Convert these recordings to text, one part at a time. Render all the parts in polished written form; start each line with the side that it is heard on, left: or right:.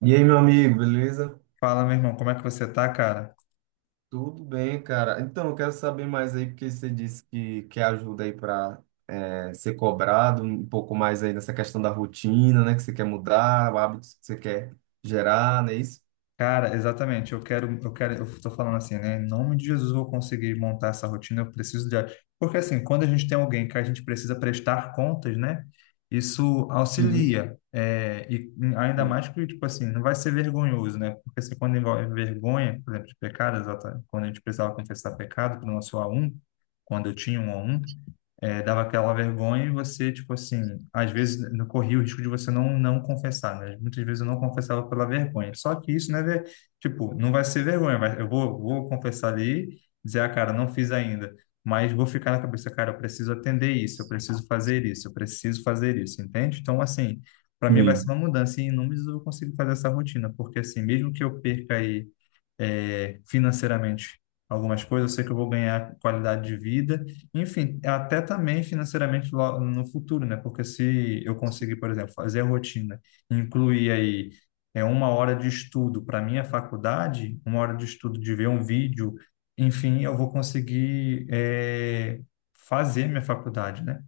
right: E aí, meu amigo, beleza?
left: Fala, meu irmão, como é que você tá, cara?
right: Tudo bem, cara. Então, eu quero saber mais aí, porque você disse que quer ajuda aí para ser cobrado, um pouco mais aí nessa questão da rotina, né? Que você quer mudar, hábitos que você quer gerar, não é isso?
left: Cara, exatamente, eu quero, eu tô falando assim, né? Em nome de Jesus, eu vou conseguir montar essa rotina, eu preciso de... Porque assim, quando a gente tem alguém que a gente precisa prestar contas, né? Isso
right: Sim,
left: auxilia, e ainda
right: sim.
left: mais que, tipo assim, não vai ser vergonhoso, né? Porque assim, quando envolve vergonha, por exemplo, de pecado, exatamente, quando a gente precisava confessar pecado para o nosso A1, quando eu tinha um A1, dava aquela vergonha e você, tipo assim, às vezes não corria o risco de você não confessar, né? Muitas vezes eu não confessava pela vergonha. Só que isso não é, tipo, não vai ser vergonha, vai, vou confessar ali, dizer, ah, cara, não fiz ainda, mas vou ficar na cabeça, cara, eu preciso atender isso, eu preciso fazer isso, eu preciso fazer isso, entende? Então, assim, para mim vai ser
right: Sim.
left: uma mudança e em números eu vou conseguir fazer essa rotina, porque assim, mesmo que eu perca aí financeiramente algumas coisas, eu sei que eu vou ganhar qualidade de vida, enfim, até também financeiramente no futuro, né? Porque se eu conseguir, por exemplo, fazer a rotina, incluir aí uma hora de estudo para minha faculdade, uma hora de estudo de ver um vídeo, enfim, eu vou conseguir fazer minha faculdade, né?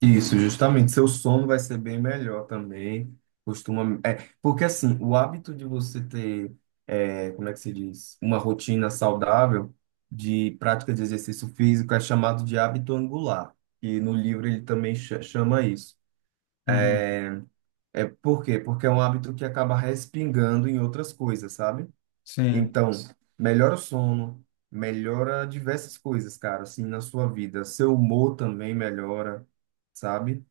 right: Isso, justamente. Seu sono vai ser bem melhor também. Costuma. É, porque assim, o hábito de você ter, como é que se diz? Uma rotina saudável de prática de exercício físico é chamado de hábito angular. E no livro ele também chama isso.
left: Uhum.
right: É por quê? Porque é um hábito que acaba respingando em outras coisas, sabe?
left: Sim.
right: Então, melhora o sono, melhora diversas coisas, cara, assim, na sua vida. Seu humor também melhora, sabe?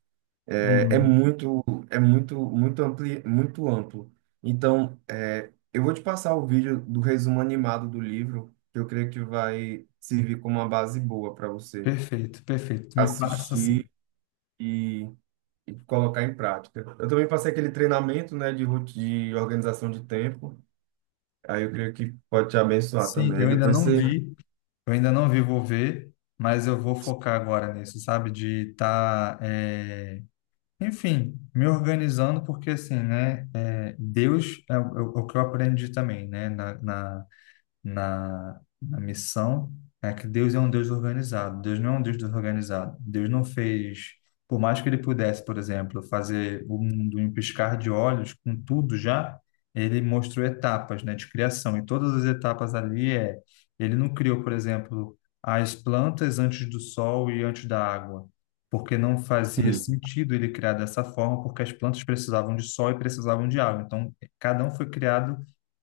right: É
left: Uhum.
right: muito, muito amplo. Então, eu vou te passar o vídeo do resumo animado do livro, que eu creio que vai servir como uma base boa para você
left: Perfeito, perfeito. Me passa assim.
right: assistir e, e colocar em prática. Eu também passei aquele treinamento, né, de organização de tempo. Aí eu creio que pode te abençoar
left: Sim,
right: também. Aí
left: eu ainda
right: depois
left: não
right: você,
left: vi. Eu ainda não vi, vou ver, mas eu vou focar agora nisso, sabe? De estar, enfim, me organizando, porque assim, né? Deus é é o que eu aprendi também, né? Na missão é que Deus é um Deus organizado. Deus não é um Deus desorganizado. Deus não fez, por mais que ele pudesse, por exemplo, fazer o mundo em um piscar de olhos, com tudo já, ele mostrou etapas, né, de criação. E todas as etapas ali ele não criou, por exemplo, as plantas antes do sol e antes da água. Porque não fazia
right: sim.
left: sentido ele criar dessa forma, porque as plantas precisavam de sol e precisavam de água. Então, cada um foi criado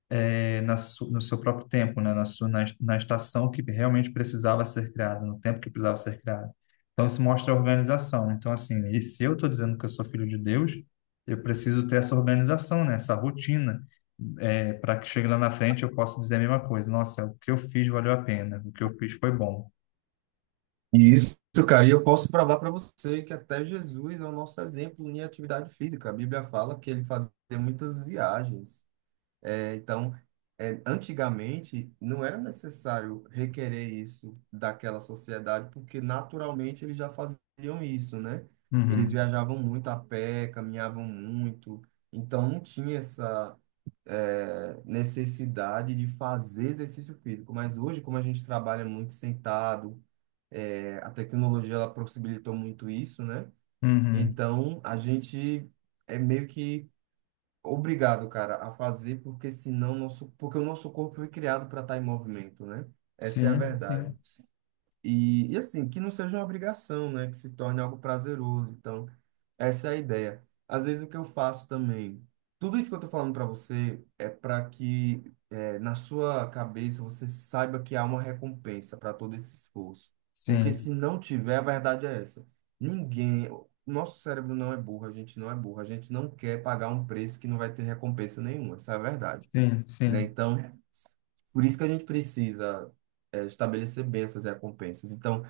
left: no seu próprio tempo, né? Na estação que realmente precisava ser criada, no tempo que precisava ser criada. Então, isso mostra a organização, né? Então, assim, e se eu estou dizendo que eu sou filho de Deus, eu preciso ter essa organização, né? Essa rotina, para que chegue lá na frente eu possa dizer a mesma coisa. Nossa, o que eu fiz valeu a pena, o que eu fiz foi bom.
right: E isso, cara, e eu posso provar para você que até Jesus é o nosso exemplo em atividade física. A Bíblia fala que ele fazia muitas viagens. Então, antigamente não era necessário requerer isso daquela sociedade, porque naturalmente eles já faziam isso, né? Eles
left: Uhum,
right: viajavam muito a pé, caminhavam muito, então não tinha essa, necessidade de fazer exercício físico. Mas hoje, como a gente trabalha muito sentado, a tecnologia ela possibilitou muito isso, né?
left: uhum.
right: Então, a gente é meio que obrigado, cara, a fazer, porque senão nosso, porque o nosso corpo foi criado para estar em movimento, né? Essa é a
left: Sim,
right: verdade.
left: sim,
right: E assim, que não seja uma obrigação, né? Que se torne algo prazeroso. Então, essa é a ideia. Às vezes o que eu faço também, tudo isso que eu tô falando para você é para que, na sua cabeça você saiba que há uma recompensa para todo esse esforço. Porque
left: sim,
right: se não tiver, a verdade é essa. Ninguém, o nosso cérebro não é burro, a gente não é burro, a gente não quer pagar um preço que não vai ter recompensa nenhuma, essa é a verdade,
left: sim,
right: né?
left: sim.
right: Então, por isso que a gente precisa estabelecer bem essas recompensas. Então,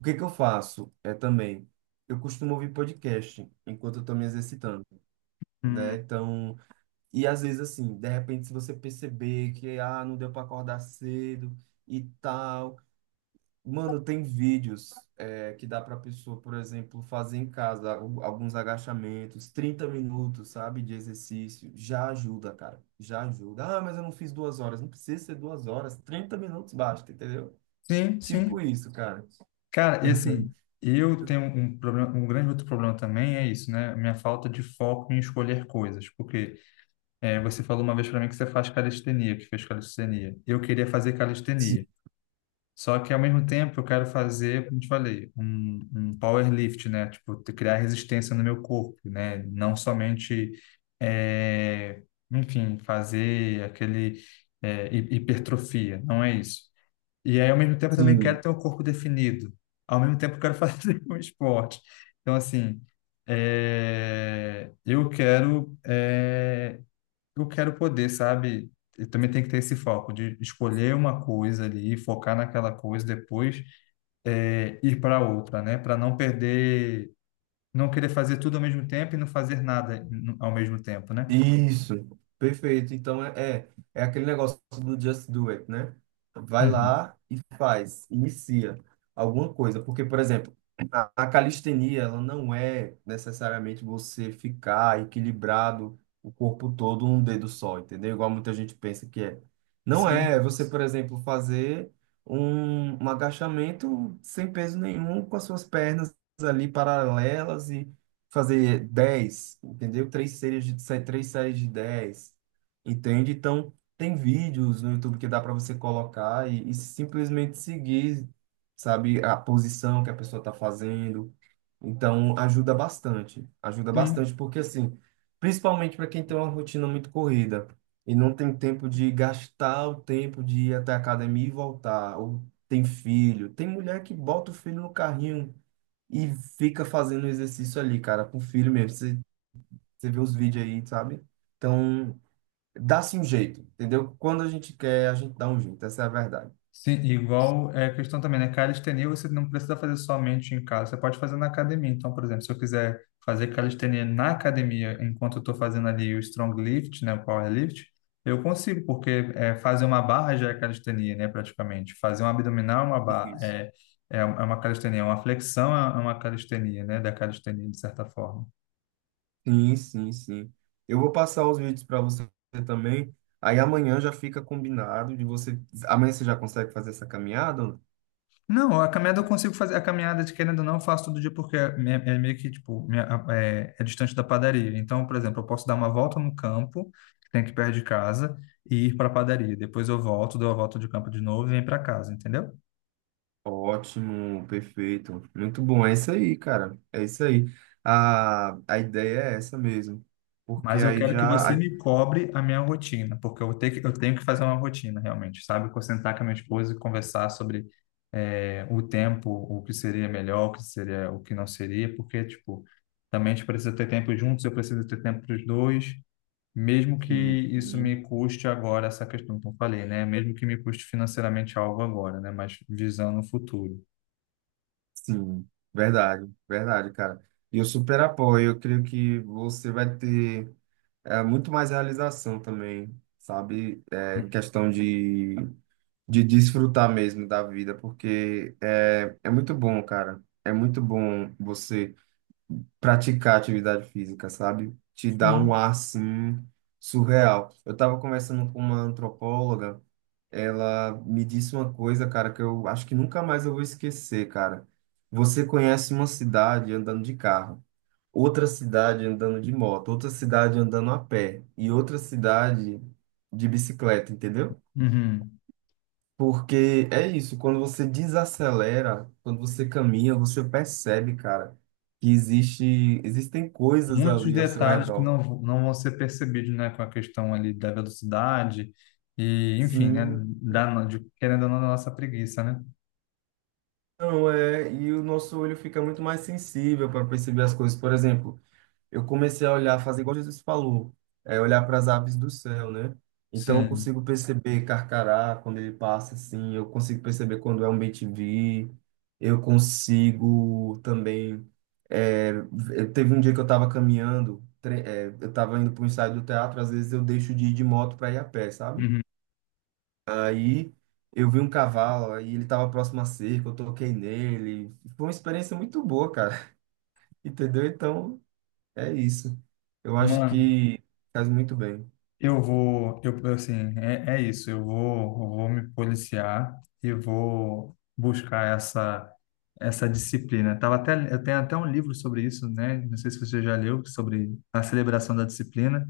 right: o que que eu faço é também, eu costumo ouvir podcast enquanto eu estou me exercitando, né?
left: Hum.
right: Então, e às vezes assim, de repente se você perceber que ah, não deu para acordar cedo e tal, mano, tem vídeos, que dá para pessoa, por exemplo, fazer em casa alguns agachamentos, 30 minutos, sabe, de exercício, já ajuda, cara, já ajuda. Ah, mas eu não fiz 2 horas, não precisa ser 2 horas, 30 minutos basta, entendeu?
left: Sim,
right: Tipo
left: sim.
right: isso, cara.
left: Cara, e assim, eu tenho um problema, um grande outro problema também é isso, né? Minha falta de foco em escolher coisas. Porque você falou uma vez para mim que você faz calistenia, que fez calistenia. Eu queria fazer calistenia. Só que ao mesmo tempo eu quero fazer, como te falei, um power lift, né? Tipo, criar resistência no meu corpo, né? Não somente, é, enfim, fazer aquele hipertrofia. Não é isso. E aí, ao mesmo tempo, eu também
right: Sim.
left: quero ter um corpo definido. Ao mesmo tempo, eu quero fazer um esporte. Então, assim, é, eu quero, é, eu quero poder, sabe? Eu também tenho que ter esse foco de escolher uma coisa ali, focar naquela coisa, depois ir para outra, né? Para não perder, não querer fazer tudo ao mesmo tempo e não fazer nada ao mesmo tempo, né?
right: Isso, perfeito. Então é aquele negócio do just do it, né? Vai
left: Uhum.
right: lá e faz, inicia alguma coisa. Porque, por exemplo, a calistenia, ela não é necessariamente você ficar equilibrado o corpo todo num dedo só, entendeu? Igual muita gente pensa que é. Não é. É
left: Sim,
right: você, por exemplo, fazer um agachamento sem peso nenhum com as suas pernas ali paralelas, fazer 10, entendeu? Três séries três séries de 10, entende? Então, tem vídeos no YouTube que dá para você colocar e simplesmente seguir, sabe, a posição que a pessoa está fazendo. Então, ajuda
left: sim.
right: bastante, porque assim, principalmente para quem tem uma rotina muito corrida e não tem tempo de gastar o tempo de ir até a academia e voltar, ou tem filho, tem mulher que bota o filho no carrinho e fica fazendo exercício ali, cara, com o filho mesmo. Você, você vê os vídeos aí, sabe? Então, dá-se um jeito, entendeu? Quando a gente quer, a gente dá um jeito, essa é a verdade.
left: Sim, igual é a questão também, né? Calistenia você não precisa fazer somente em casa, você pode fazer na academia. Então, por exemplo, se eu quiser fazer calistenia na academia, enquanto eu estou fazendo ali o strong lift, né, o power lift, eu consigo, porque fazer uma barra já é calistenia, né, praticamente. Fazer um abdominal é uma barra,
right: Isso.
left: é uma calistenia, uma flexão é uma calistenia, né, da calistenia, de certa forma.
right: Sim, sim, sim. Eu vou passar os vídeos para você também. Aí amanhã já fica combinado de você. Amanhã você já consegue fazer essa caminhada? Ou não?
left: Não, a caminhada eu consigo fazer. A caminhada, de querendo ou não, eu faço todo dia porque é meio que, tipo, é distante da padaria. Então, por exemplo, eu posso dar uma volta no campo, que tem aqui perto de casa, e ir para a padaria. Depois eu volto, dou a volta de campo de novo e venho para casa, entendeu?
right: Ótimo, perfeito. Muito bom. É isso aí, cara. É isso aí. A ideia é essa mesmo. Porque
left: Mas eu
right: aí
left: quero que você
right: já.
left: me cobre a minha rotina, porque eu tenho que fazer uma rotina, realmente, sabe? Vou sentar com a minha esposa e conversar sobre, o tempo, o que seria melhor, o que seria, o que não seria, porque, tipo, também a gente precisa ter tempo juntos, eu preciso ter tempo para os dois. Mesmo que
right: Assim,
left: isso me custe agora essa questão que eu falei, né? Mesmo que me custe financeiramente algo agora, né? Mas visando o futuro.
right: sim, verdade, verdade, cara. E eu super apoio. Eu creio que você vai ter, muito mais realização também, sabe? Em questão de, desfrutar mesmo da vida, porque é muito bom, cara. É muito bom você praticar atividade física, sabe? Te dá um ar, assim, surreal. Eu estava conversando com uma antropóloga, ela me disse uma coisa, cara, que eu acho que nunca mais eu vou esquecer, cara. Você conhece uma cidade andando de carro, outra cidade andando de moto, outra cidade andando a pé e outra cidade de bicicleta, entendeu?
left: Uhum.
right: Porque é isso, quando você desacelera, quando você caminha, você percebe, cara, que existem coisas
left: Muitos
right: ali ao seu
left: detalhes que
right: redor.
left: não, não vão ser percebidos, né? Com a questão ali da velocidade e, enfim, né?
right: Sim,
left: Da, querendo ou não, da nossa preguiça, né?
right: não é, e o nosso olho fica muito mais sensível para perceber as coisas, por exemplo, eu comecei a olhar, fazer igual Jesus falou, é olhar para as aves do céu, né? Então eu
left: Sim.
right: consigo perceber carcará quando ele passa assim, eu consigo perceber quando é um bem-te-vi, eu consigo também. É, Teve um dia que eu estava caminhando, eu estava indo para o ensaio do teatro, às vezes eu deixo de ir de moto para ir a pé, sabe?
left: Uhum.
right: Aí eu vi um cavalo, aí ele estava próximo à cerca, eu toquei nele. Foi uma experiência muito boa, cara. Entendeu? Então, é isso. Eu acho
left: Mano,
right: que faz muito bem.
left: Eu vou, eu, assim, é isso. Eu vou me policiar e vou buscar essa essa disciplina. Tava até, eu tenho até um livro sobre isso, né? Não sei se você já leu sobre a celebração da disciplina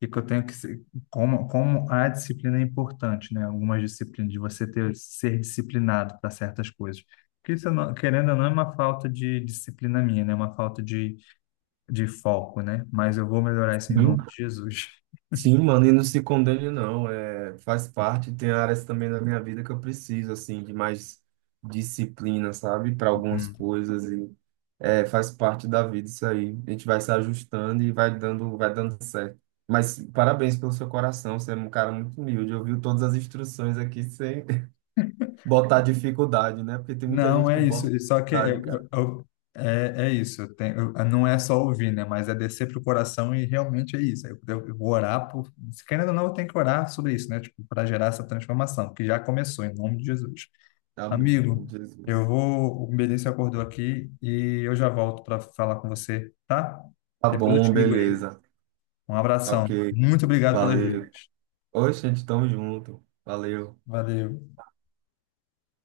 left: e que eu tenho que se- como a disciplina é importante, né? Algumas disciplinas de você ter ser disciplinado para certas coisas. Porque isso, eu não- querendo ou não, é uma falta de disciplina minha, né? É uma falta de foco, né? Mas eu vou melhorar isso em
right: Sim.
left: nome de Jesus.
right: Sim, mano, e não se condene, não. É, faz parte. Tem áreas também da minha vida que eu preciso, assim, de mais disciplina, sabe? Para algumas
left: Hum.
right: coisas. E é, faz parte da vida isso aí. A gente vai se ajustando e vai dando certo. Mas parabéns pelo seu coração. Você é um cara muito humilde. Ouviu todas as instruções aqui sem botar dificuldade, né? Porque tem muita
left: Não,
right: gente que
left: é isso.
right: bota
left: E só que
right: dificuldade, cara.
left: é isso. Não é só ouvir, né? Mas é descer pro coração e realmente é isso. Eu vou orar por. Se Querendo ou não, eu tenho que orar sobre isso, né? Tipo, para gerar essa transformação, que já começou, em nome de Jesus.
right: Amém, em nome
left: Amigo,
right: de
left: eu
right: Jesus.
left: vou. O Benício acordou aqui e eu já volto para falar com você, tá?
right: Tá
left: Depois eu
right: bom,
left: te ligo aí.
right: beleza.
left: Um
right: Ok,
left: abração. Muito obrigado pelas
right: valeu.
left: dicas.
right: Oi, gente, tamo junto. Valeu.
left: Valeu.